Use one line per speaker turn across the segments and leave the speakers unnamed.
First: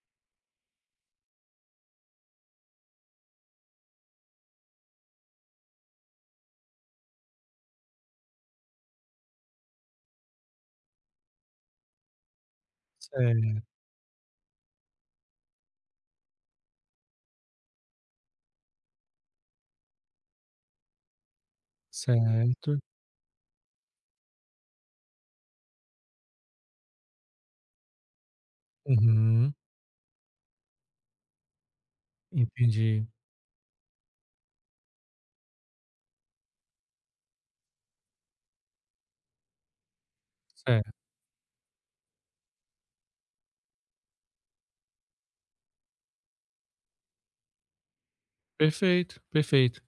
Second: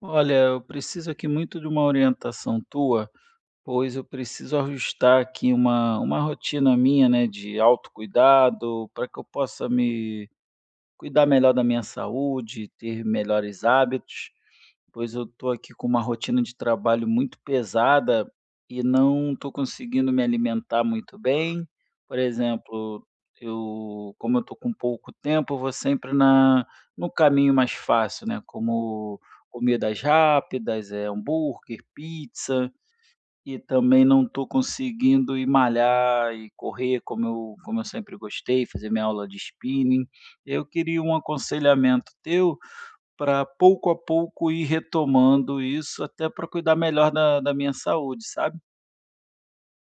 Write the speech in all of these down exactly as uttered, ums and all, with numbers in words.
Olha, eu preciso aqui muito de uma orientação tua, pois eu preciso ajustar aqui uma, uma rotina minha, né, de autocuidado, para que eu possa me cuidar melhor da minha saúde, ter melhores
Certo,
hábitos, pois eu tô aqui com uma rotina de trabalho muito pesada e não estou conseguindo me alimentar muito bem. Por
certo.
exemplo, eu, como eu tô com pouco tempo, eu vou sempre na, no caminho mais fácil, né? Como
Uhum.
comidas rápidas, é, hambúrguer, pizza.
Entendi.
E também não estou conseguindo ir malhar e correr como eu como eu sempre gostei, fazer minha aula de spinning. Eu
Certo.
queria um aconselhamento teu para pouco a pouco ir retomando isso, até para cuidar melhor da da minha saúde, sabe.
Perfeito, perfeito.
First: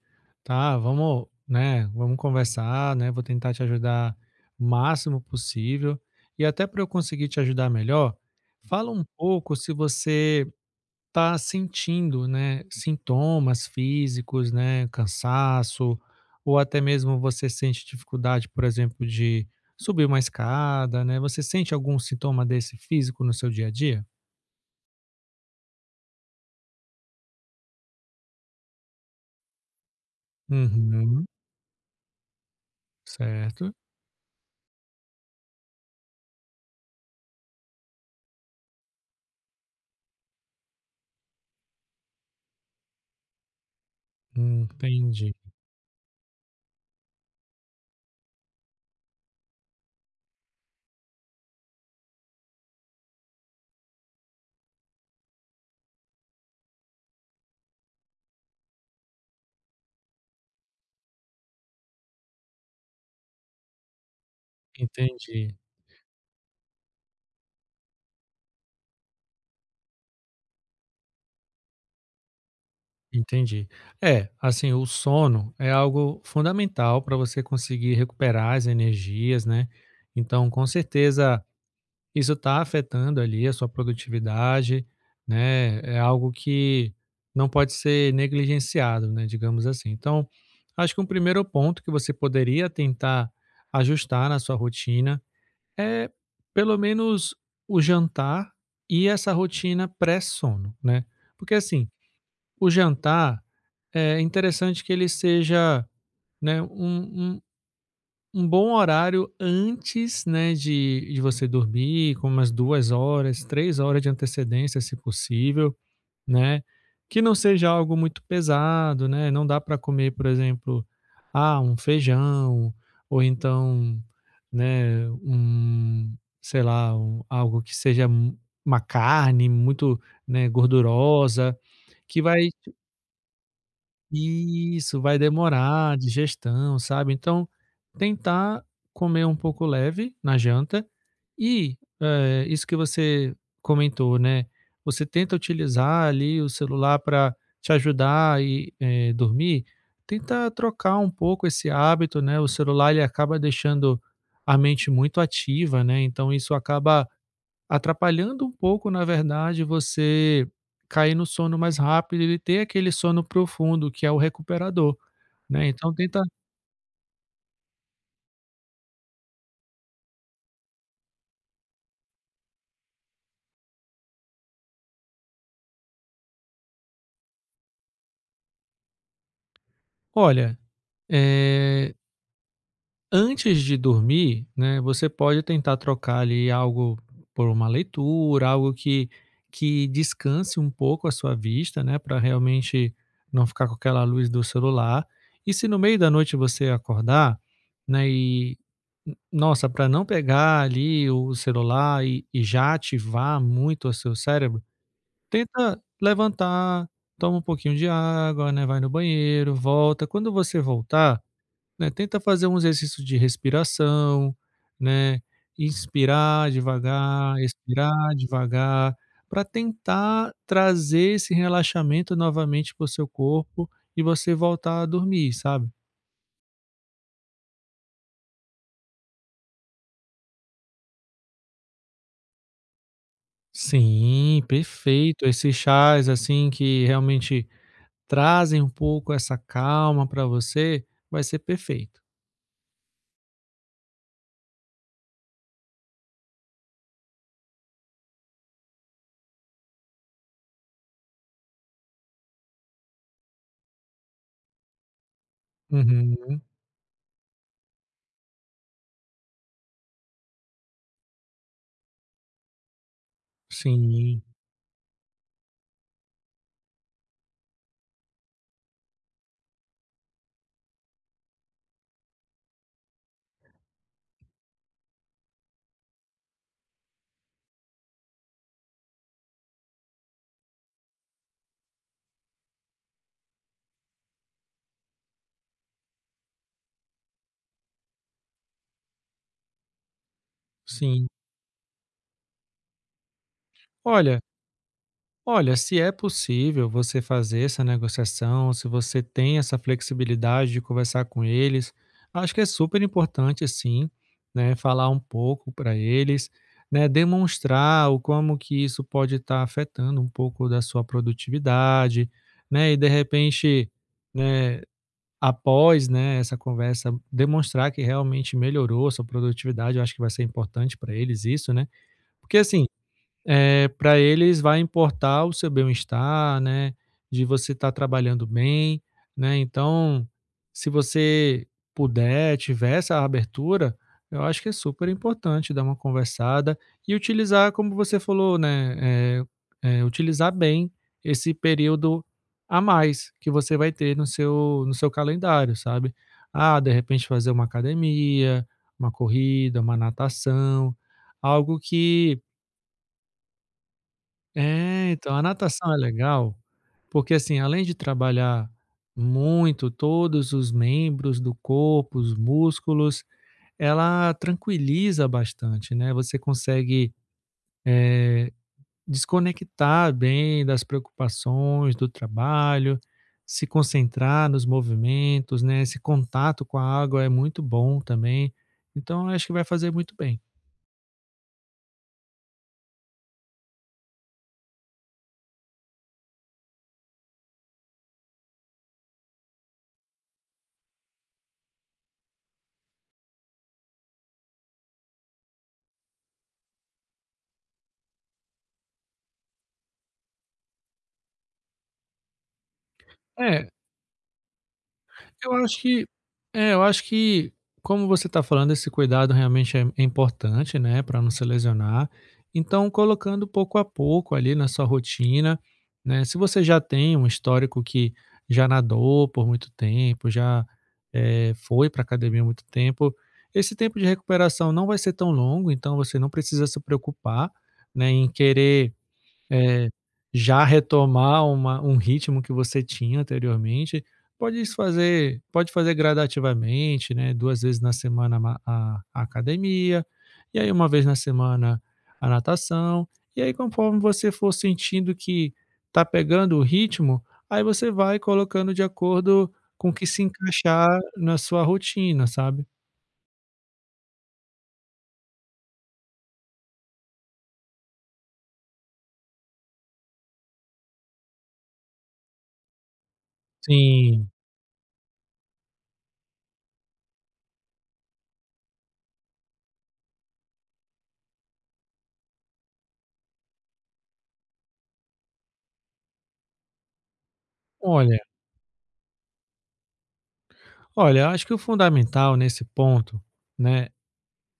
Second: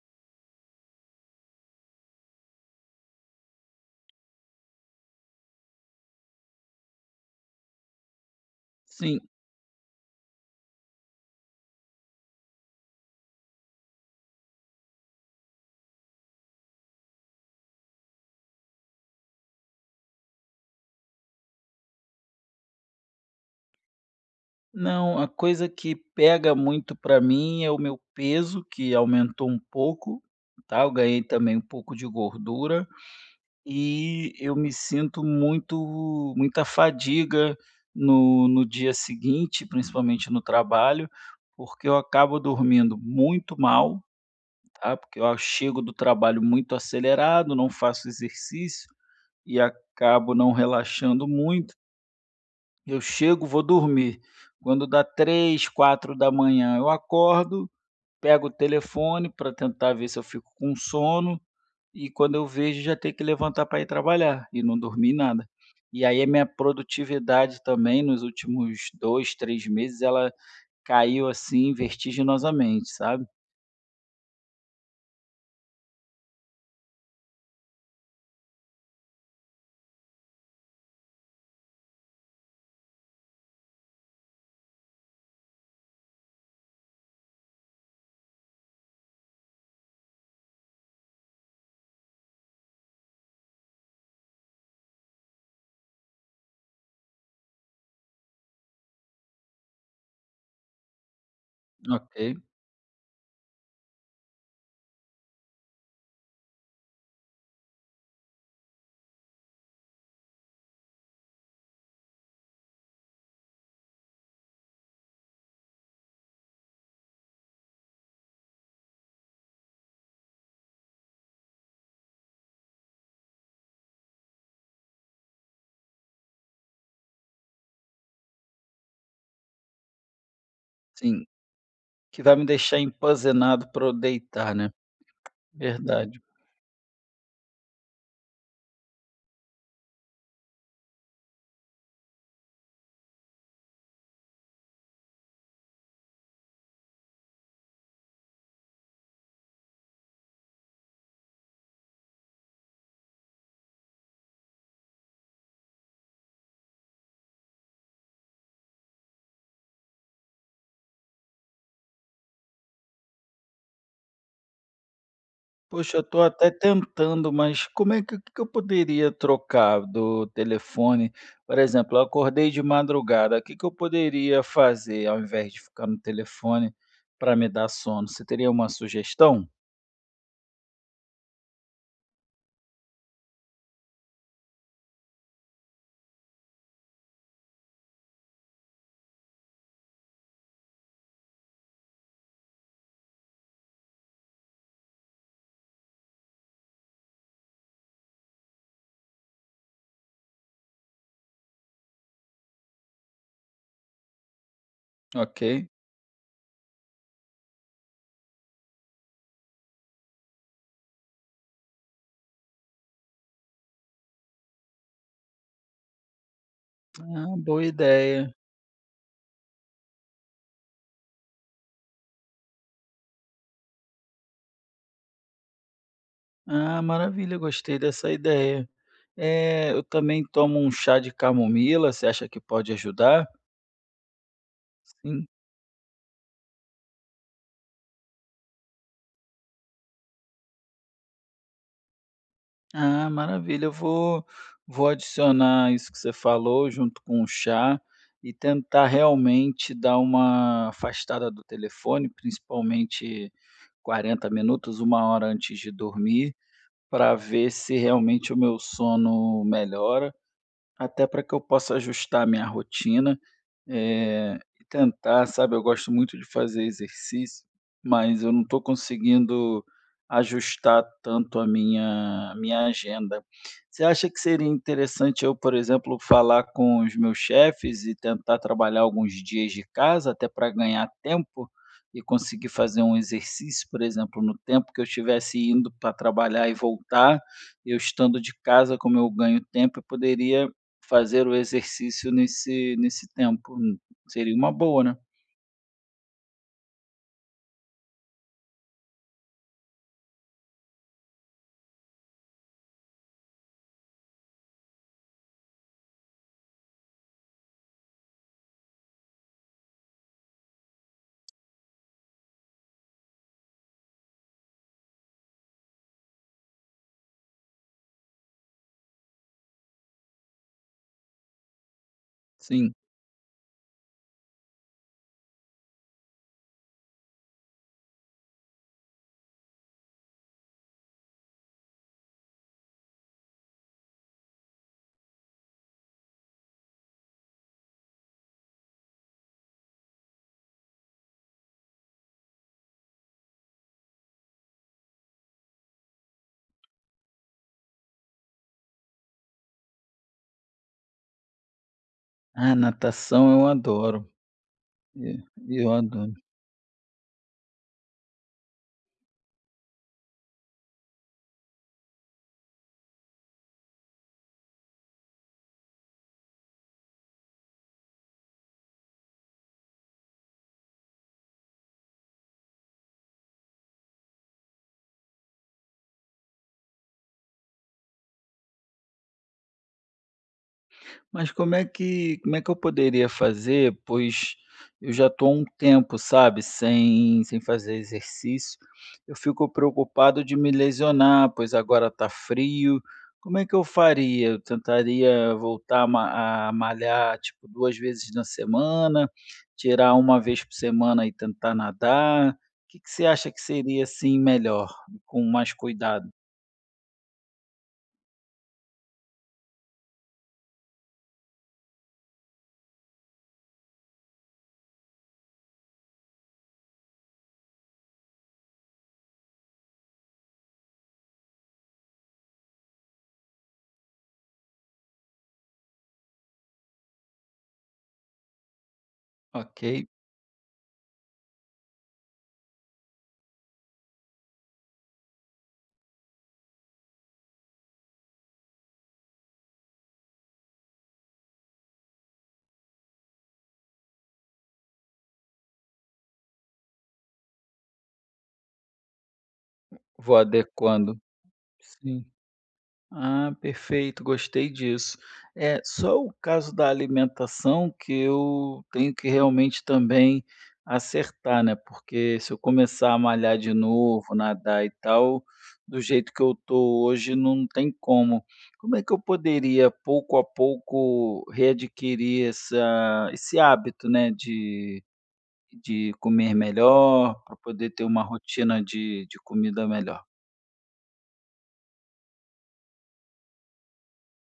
Tá, vamos, né, vamos conversar, né, vou tentar te ajudar o máximo possível. E até para eu conseguir te ajudar melhor, fala um
Sim,
pouco se você tá sentindo, né, sintomas físicos, né, cansaço, ou até mesmo você sente dificuldade, por exemplo, de subir uma escada, né? Você sente algum sintoma desse físico no seu dia a dia?
não, a coisa que pega muito para mim é o meu peso, que aumentou um pouco, tá. Eu ganhei
Uhum,
também um pouco de gordura.
certo.
E eu me sinto muito muita fadiga no no dia seguinte, principalmente no trabalho, porque eu acabo dormindo muito mal,
Hum,
tá, porque
Entendi,
eu chego do trabalho muito acelerado, não faço exercício e acabo não relaxando muito. Eu chego, vou dormir. Quando dá três, quatro da manhã eu acordo, pego o telefone para tentar ver se eu fico com sono e quando eu vejo, já tenho que levantar para ir trabalhar e não dormi nada.
entendi,
E aí a minha produtividade também nos últimos dois, três meses, ela caiu assim vertiginosamente, sabe?
entendi. É, assim, o sono é algo fundamental para você conseguir recuperar as energias, né? Então, com certeza, isso está afetando ali a sua produtividade, né? É algo que não pode ser negligenciado, né? Digamos assim. Então, acho que um primeiro ponto que você poderia tentar ajustar na sua rotina é, pelo menos o jantar e essa rotina pré-sono, né. Porque, assim,
Ok.
o jantar é interessante que ele seja, né, um um um bom horário antes, né, de de você dormir, com umas duas horas, três horas de antecedência, se possível, né, que não seja algo muito pesado, né, não dá para comer, por exemplo, ah, um feijão, ou então, né, um, sei lá, um- algo que seja mu- uma carne muito, né,
Sim,
gordurosa, que
que vai me
vai
deixar empanzenado para eu deitar, né?
isso, vai demorar a
Verdade.
digestão, sabe. Então, tentar comer um pouco leve na janta e, eh, isso que você comentou, né, você tenta utilizar ali o celular para te ajudar e, eh, dormir, tenta trocar um pouco esse hábito, né, o celular ele acaba deixando a mente muito ativa, né, então isso acaba atrapalhando um pouco, na verdade, você cair no sono mais rápido e ter aquele sono profundo que é o recuperador, né, então
Poxa, eu
tenta
estou até tentando, mas como é que o que que eu poderia trocar do telefone? Por exemplo, eu acordei de madrugada, o que que eu poderia fazer ao invés de ficar no telefone para me dar sono? Você teria uma sugestão?
olha, eh antes de dormir, né, você pode tentar trocar ali algo por uma leitura, algo que, que descanse um pouco a sua vista, né, para realmente não ficar com aquela luz do celular. E se no meio da noite você acordar, né, e nossa, para não pegar ali o celular e, e já ativar muito o seu cérebro,
Ok.
tenta levantar, toma um pouquinho de água, né, vai no banheiro, volta. Quando você voltar, né, tenta fazer um exercício de respiração, né, inspirar
Ah,
devagar,
boa
expirar
ideia.
devagar, para tentar trazer esse relaxamento novamente para o seu corpo e você voltar a dormir, sabe.
Ah, maravilha, gostei dessa ideia. É, eu também tomo um chá de camomila, você acha que pode ajudar?
Sim, perfeito.
Sim.
Esses chás, assim, que realmente trazem um pouco essa calma para você, vai ser perfeito.
Ah, maravilha. Eu vou vou adicionar isso que você falou junto com o chá e tentar realmente dar uma afastada do telefone, principalmente quarenta minutos, uma hora antes de dormir,
Uhum.
para ver se realmente o meu sono melhora. Até para que eu possa ajustar a minha rotina,
Sim,
eh, e tentar, sabe, eu gosto muito de fazer exercício, mas eu não estou conseguindo ajustar tanto a minha minha agenda. Você acha que seria interessante eu, por exemplo, falar com os meus chefes e tentar trabalhar alguns dias de casa, até para ganhar tempo e conseguir fazer um exercício, por exemplo, no tempo que eu estivesse indo para trabalhar e voltar, eu estando de casa, como eu ganho tempo, eu poderia
sim.
fazer o exercício nesse nesse tempo, hum,
Olha,
seria uma boa, né.
olha, se é possível você fazer essa negociação, se você tem essa flexibilidade de conversar com eles, acho que é super importante sim, né, falar um pouco para eles, né, demonstrar o como que isso pode estar afetando um pouco da sua produtividade, né, e de repente, né, após, né, essa conversa, demonstrar que realmente melhorou a sua produtividade, eu acho que vai ser importante para eles isso, né? Porque assim,
Sim.
para eles vai importar o seu bem-estar, né, de você estar trabalhando bem, né, então, se você puder, tiver essa abertura, eu acho que é super importante dar uma conversada e utilizar, como você falou, né, eh eh, utilizar bem esse período a mais que você vai ter no seu no seu calendário, sabe. Ah, de repente fazer uma academia, uma corrida, uma natação, algo que
Ah, natação eu adoro,
é, então
e
a
eu
natação é
adoro.
legal, porque assim, além de trabalhar muito todos os membros do corpo, os músculos, ela tranquiliza bastante, né? Você consegue desconectar bem das preocupações do trabalho, se concentrar nos movimentos, né? Esse contato com a água é muito bom também. Então, eu acho que vai fazer muito bem.
Mas como é que como é que eu poderia fazer? Pois eu já estou há um tempo, sabe, sem sem fazer exercício. Eu fico preocupado de me lesionar, pois agora está frio. Como é que eu faria? Eu tentaria voltar a ma- a malhar, tipo, duas vezes na semana, tirar uma vez por semana e tentar nadar. O que que você acha que
É,
seria assim melhor, com
eu
mais
acho que
cuidado?
é, eu acho que, como você está falando, esse cuidado realmente é é importante, né, para não se lesionar. Então, colocando pouco a pouco ali na sua rotina, né, se você já tem um histórico que já nadou por muito tempo, já, eh, foi para academia há muito tempo, esse tempo de recuperação não vai ser tão longo, então você não precisa se preocupar, né, em querer eh,
Ok,
já retomar uma um ritmo que você tinha anteriormente, pode isso fazer pode fazer gradativamente, né, duas vezes na semana ma a a academia, e aí uma vez na semana a natação, e aí conforme você for sentindo que está pegando o ritmo, aí você vai colocando de acordo com o que se
vou
encaixar
adequando.
na sua
Sim.
rotina, sabe.
Ah, perfeito, gostei disso. É, só o caso da alimentação que eu tenho que realmente também acertar, né? Porque se eu começar a malhar de
Sim.
novo, nadar e tal, do jeito que eu tô hoje, não tem como. Como é que eu poderia, pouco a pouco, readquirir essa, esse hábito, né? De, de comer melhor, para poder ter
Olha,
uma rotina de, de comida melhor,
olha, acho que o fundamental nesse ponto, né,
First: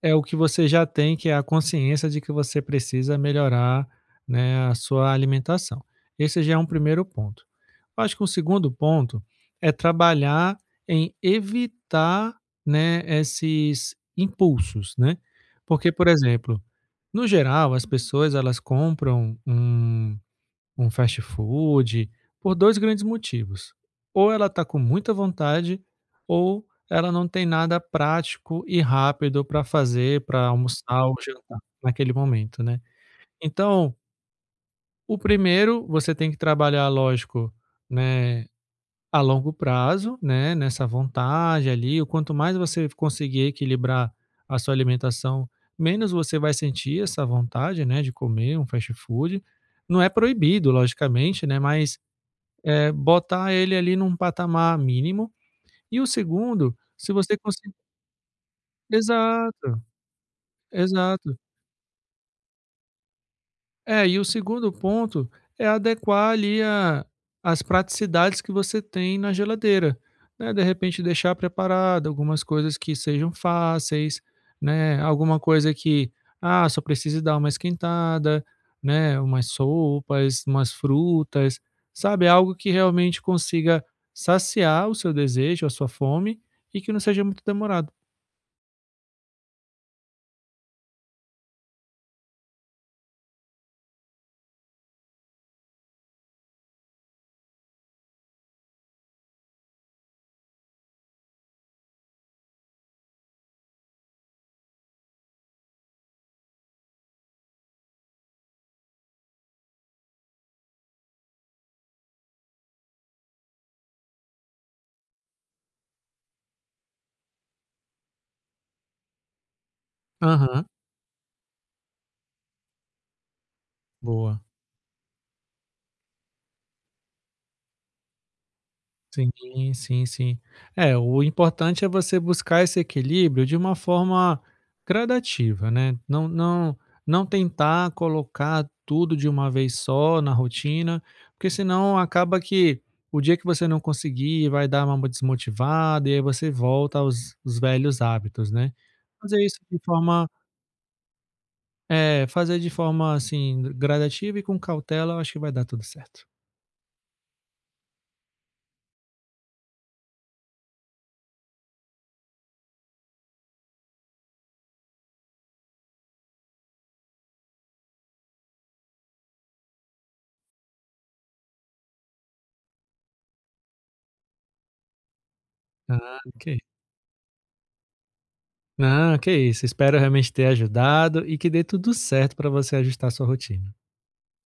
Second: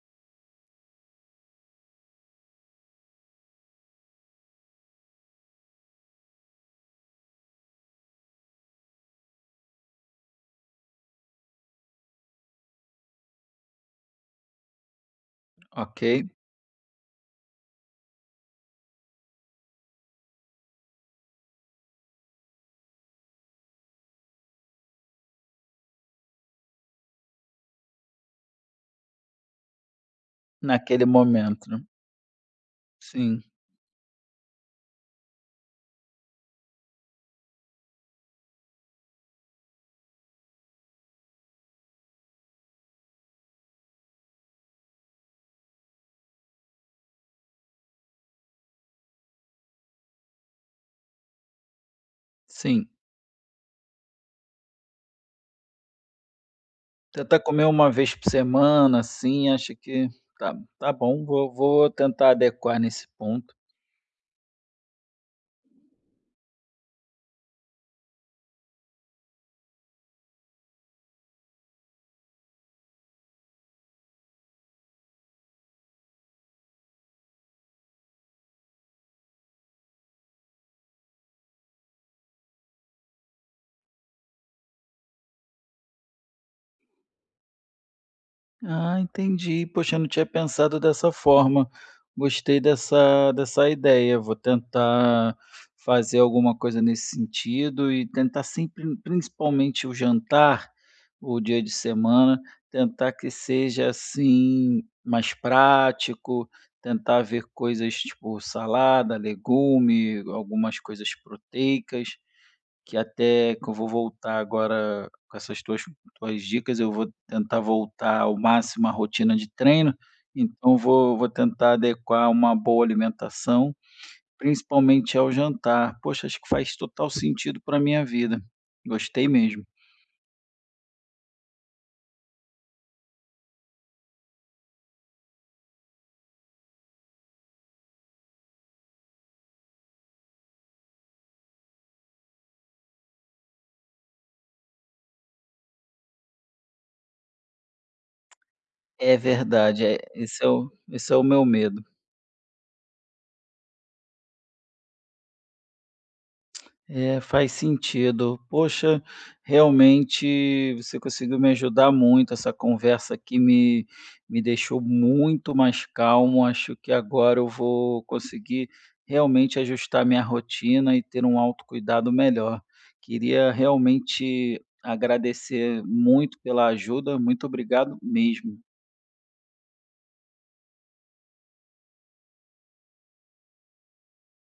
é o que você já tem, que é a consciência de que você precisa melhorar, né, a sua alimentação. Esse já é um primeiro ponto. Eu acho que um segundo ponto é trabalhar em evitar, né, esses impulsos, né? Porque, por
ok?
exemplo, no geral, as pessoas elas compram um um fast food, por dois grandes motivos: ou ela está com muita vontade, ou ela não tem nada prático e rápido para fazer, para almoçar
Naquele
ou jantar
momento, né?
naquele momento, né.
Sim.
Então, o primeiro, você tem que trabalhar, lógico, né, a longo prazo, né, nessa vontade ali, o quanto mais você conseguir equilibrar a sua alimentação, menos você vai sentir essa vontade, né, de comer um fast food. Não é proibido, logicamente, né, mas
Sim,
eh, botar ele ali num patamar mínimo. E o segundo, se você
tentar
consi
comer uma vez por semana, assim, acho
exato,
que: "Tá tá bom,
exato.
vou vou tentar adequar nesse ponto".
É, e o segundo ponto é adequar ali a as praticidades que você tem na geladeira, né, de repente deixar preparado algumas coisas que sejam fáceis, né, alguma coisa que, ah, só precise dar uma esquentada, né, umas sopas, umas frutas, sabe, algo que realmente consiga saciar o seu desejo, a sua fome, e que não seja muito demorado.
Ah, entendi. Poxa, eu não tinha pensado dessa forma. Gostei dessa, dessa ideia. Vou tentar fazer alguma coisa nesse sentido e tentar sempre, principalmente o jantar, o dia de semana, tentar que seja assim mais prático, tentar ver coisas tipo salada, legume, algumas coisas proteicas. Que até que eu vou voltar agora com essas tuas tuas dicas, eu vou tentar voltar ao máximo à rotina de treino,
Aham,
então vou vou tentar adequar uma boa alimentação,
boa.
principalmente ao jantar. Poxa, acho que faz total sentido para minha vida. Gostei mesmo.
Sim, sim, sim. É, o importante é você buscar esse equilíbrio de uma forma gradativa, né? Não, não, não tentar colocar tudo de uma vez só na rotina, porque senão acaba que o dia que você não conseguir vai dar uma desmotivada e aí você volta aos, aos velhos hábitos, né?
É
Fazer isso de
verdade, é
forma,
esse é o esse é o meu medo.
é, fazer de forma assim gradativa e com cautela, eu acho que vai dar tudo certo.
É, faz sentido. Poxa, realmente você conseguiu me ajudar muito. Essa conversa aqui me, me deixou muito mais calmo. Acho que agora eu vou conseguir realmente ajustar minha rotina e ter um autocuidado melhor. Queria realmente agradecer
Ah,
muito
ok.
pela ajuda. Muito obrigado mesmo.
Não, que isso. Espero realmente ter ajudado e que dê tudo certo para você ajustar sua rotina.